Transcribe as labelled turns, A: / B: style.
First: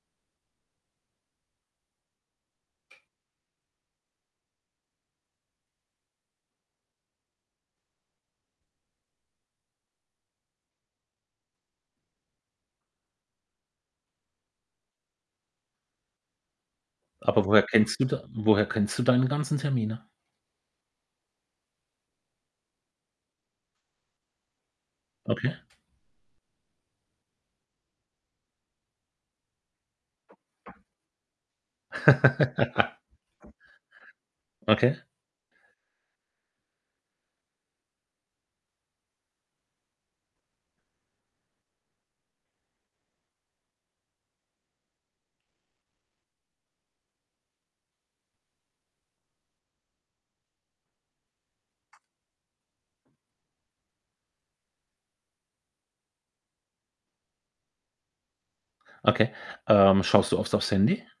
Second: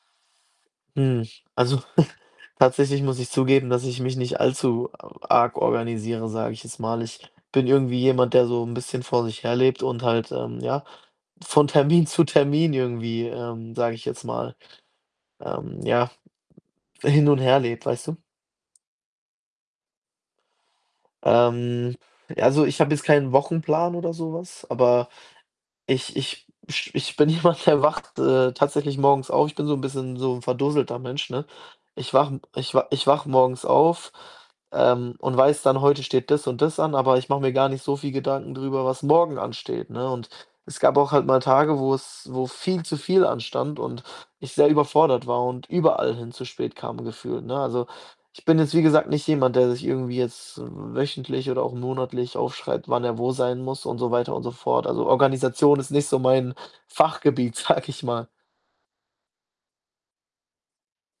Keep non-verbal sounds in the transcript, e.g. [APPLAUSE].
A: Hm, also, [SNORTS] tatsächlich muss ich zugeben, dass ich mich nicht allzu a arg organisiere, sage ich jetzt mal. Ich bin irgendwie jemand, der so 'n bisschen vor sich her lebt und halt, ähm, ja, von Termin zu Termin irgendwie, ähm, sage ich jetzt mal, ähm, ja, hin und
B: Aber
A: her
B: woher
A: lebt,
B: kennst du
A: weißt du?
B: dann woher kennst du deinen ganzen Termine?
A: Ähm, also, ich habe jetzt keinen Wochenplan oder so was, aber
B: Okay.
A: ich ich sch ich bin jemand, der wacht, äh, tatsächlich morgens auf. Ich bin so 'n bisschen so 'n verdusselter Mensch, ne? Ich wache 'n ich w
B: [LAUGHS]
A: ich wache morgens auf,
B: Okay.
A: ähm, und weiß dann, heute steht das und das an, aber ich mache mir gar nicht so viel Gedanken darüber, was morgen ansteht, ne, und es gab auch halt mal Tage, wo's wo viel zu viel anstand und ich sehr überfordert war und überall hin zu spät kam gefühlt, ne? Also, ich bin jetzt wie gesagt nicht jemand, der sich irgendwie jetzt wöchentlich oder auch monatlich aufschreibt, wann er wo sein muss und so weiter und so fort. Also, Organisation ist nicht so mein Fachgebiet, sage ich mal.
B: Okay, ähm, schaust du oft auf's Handy?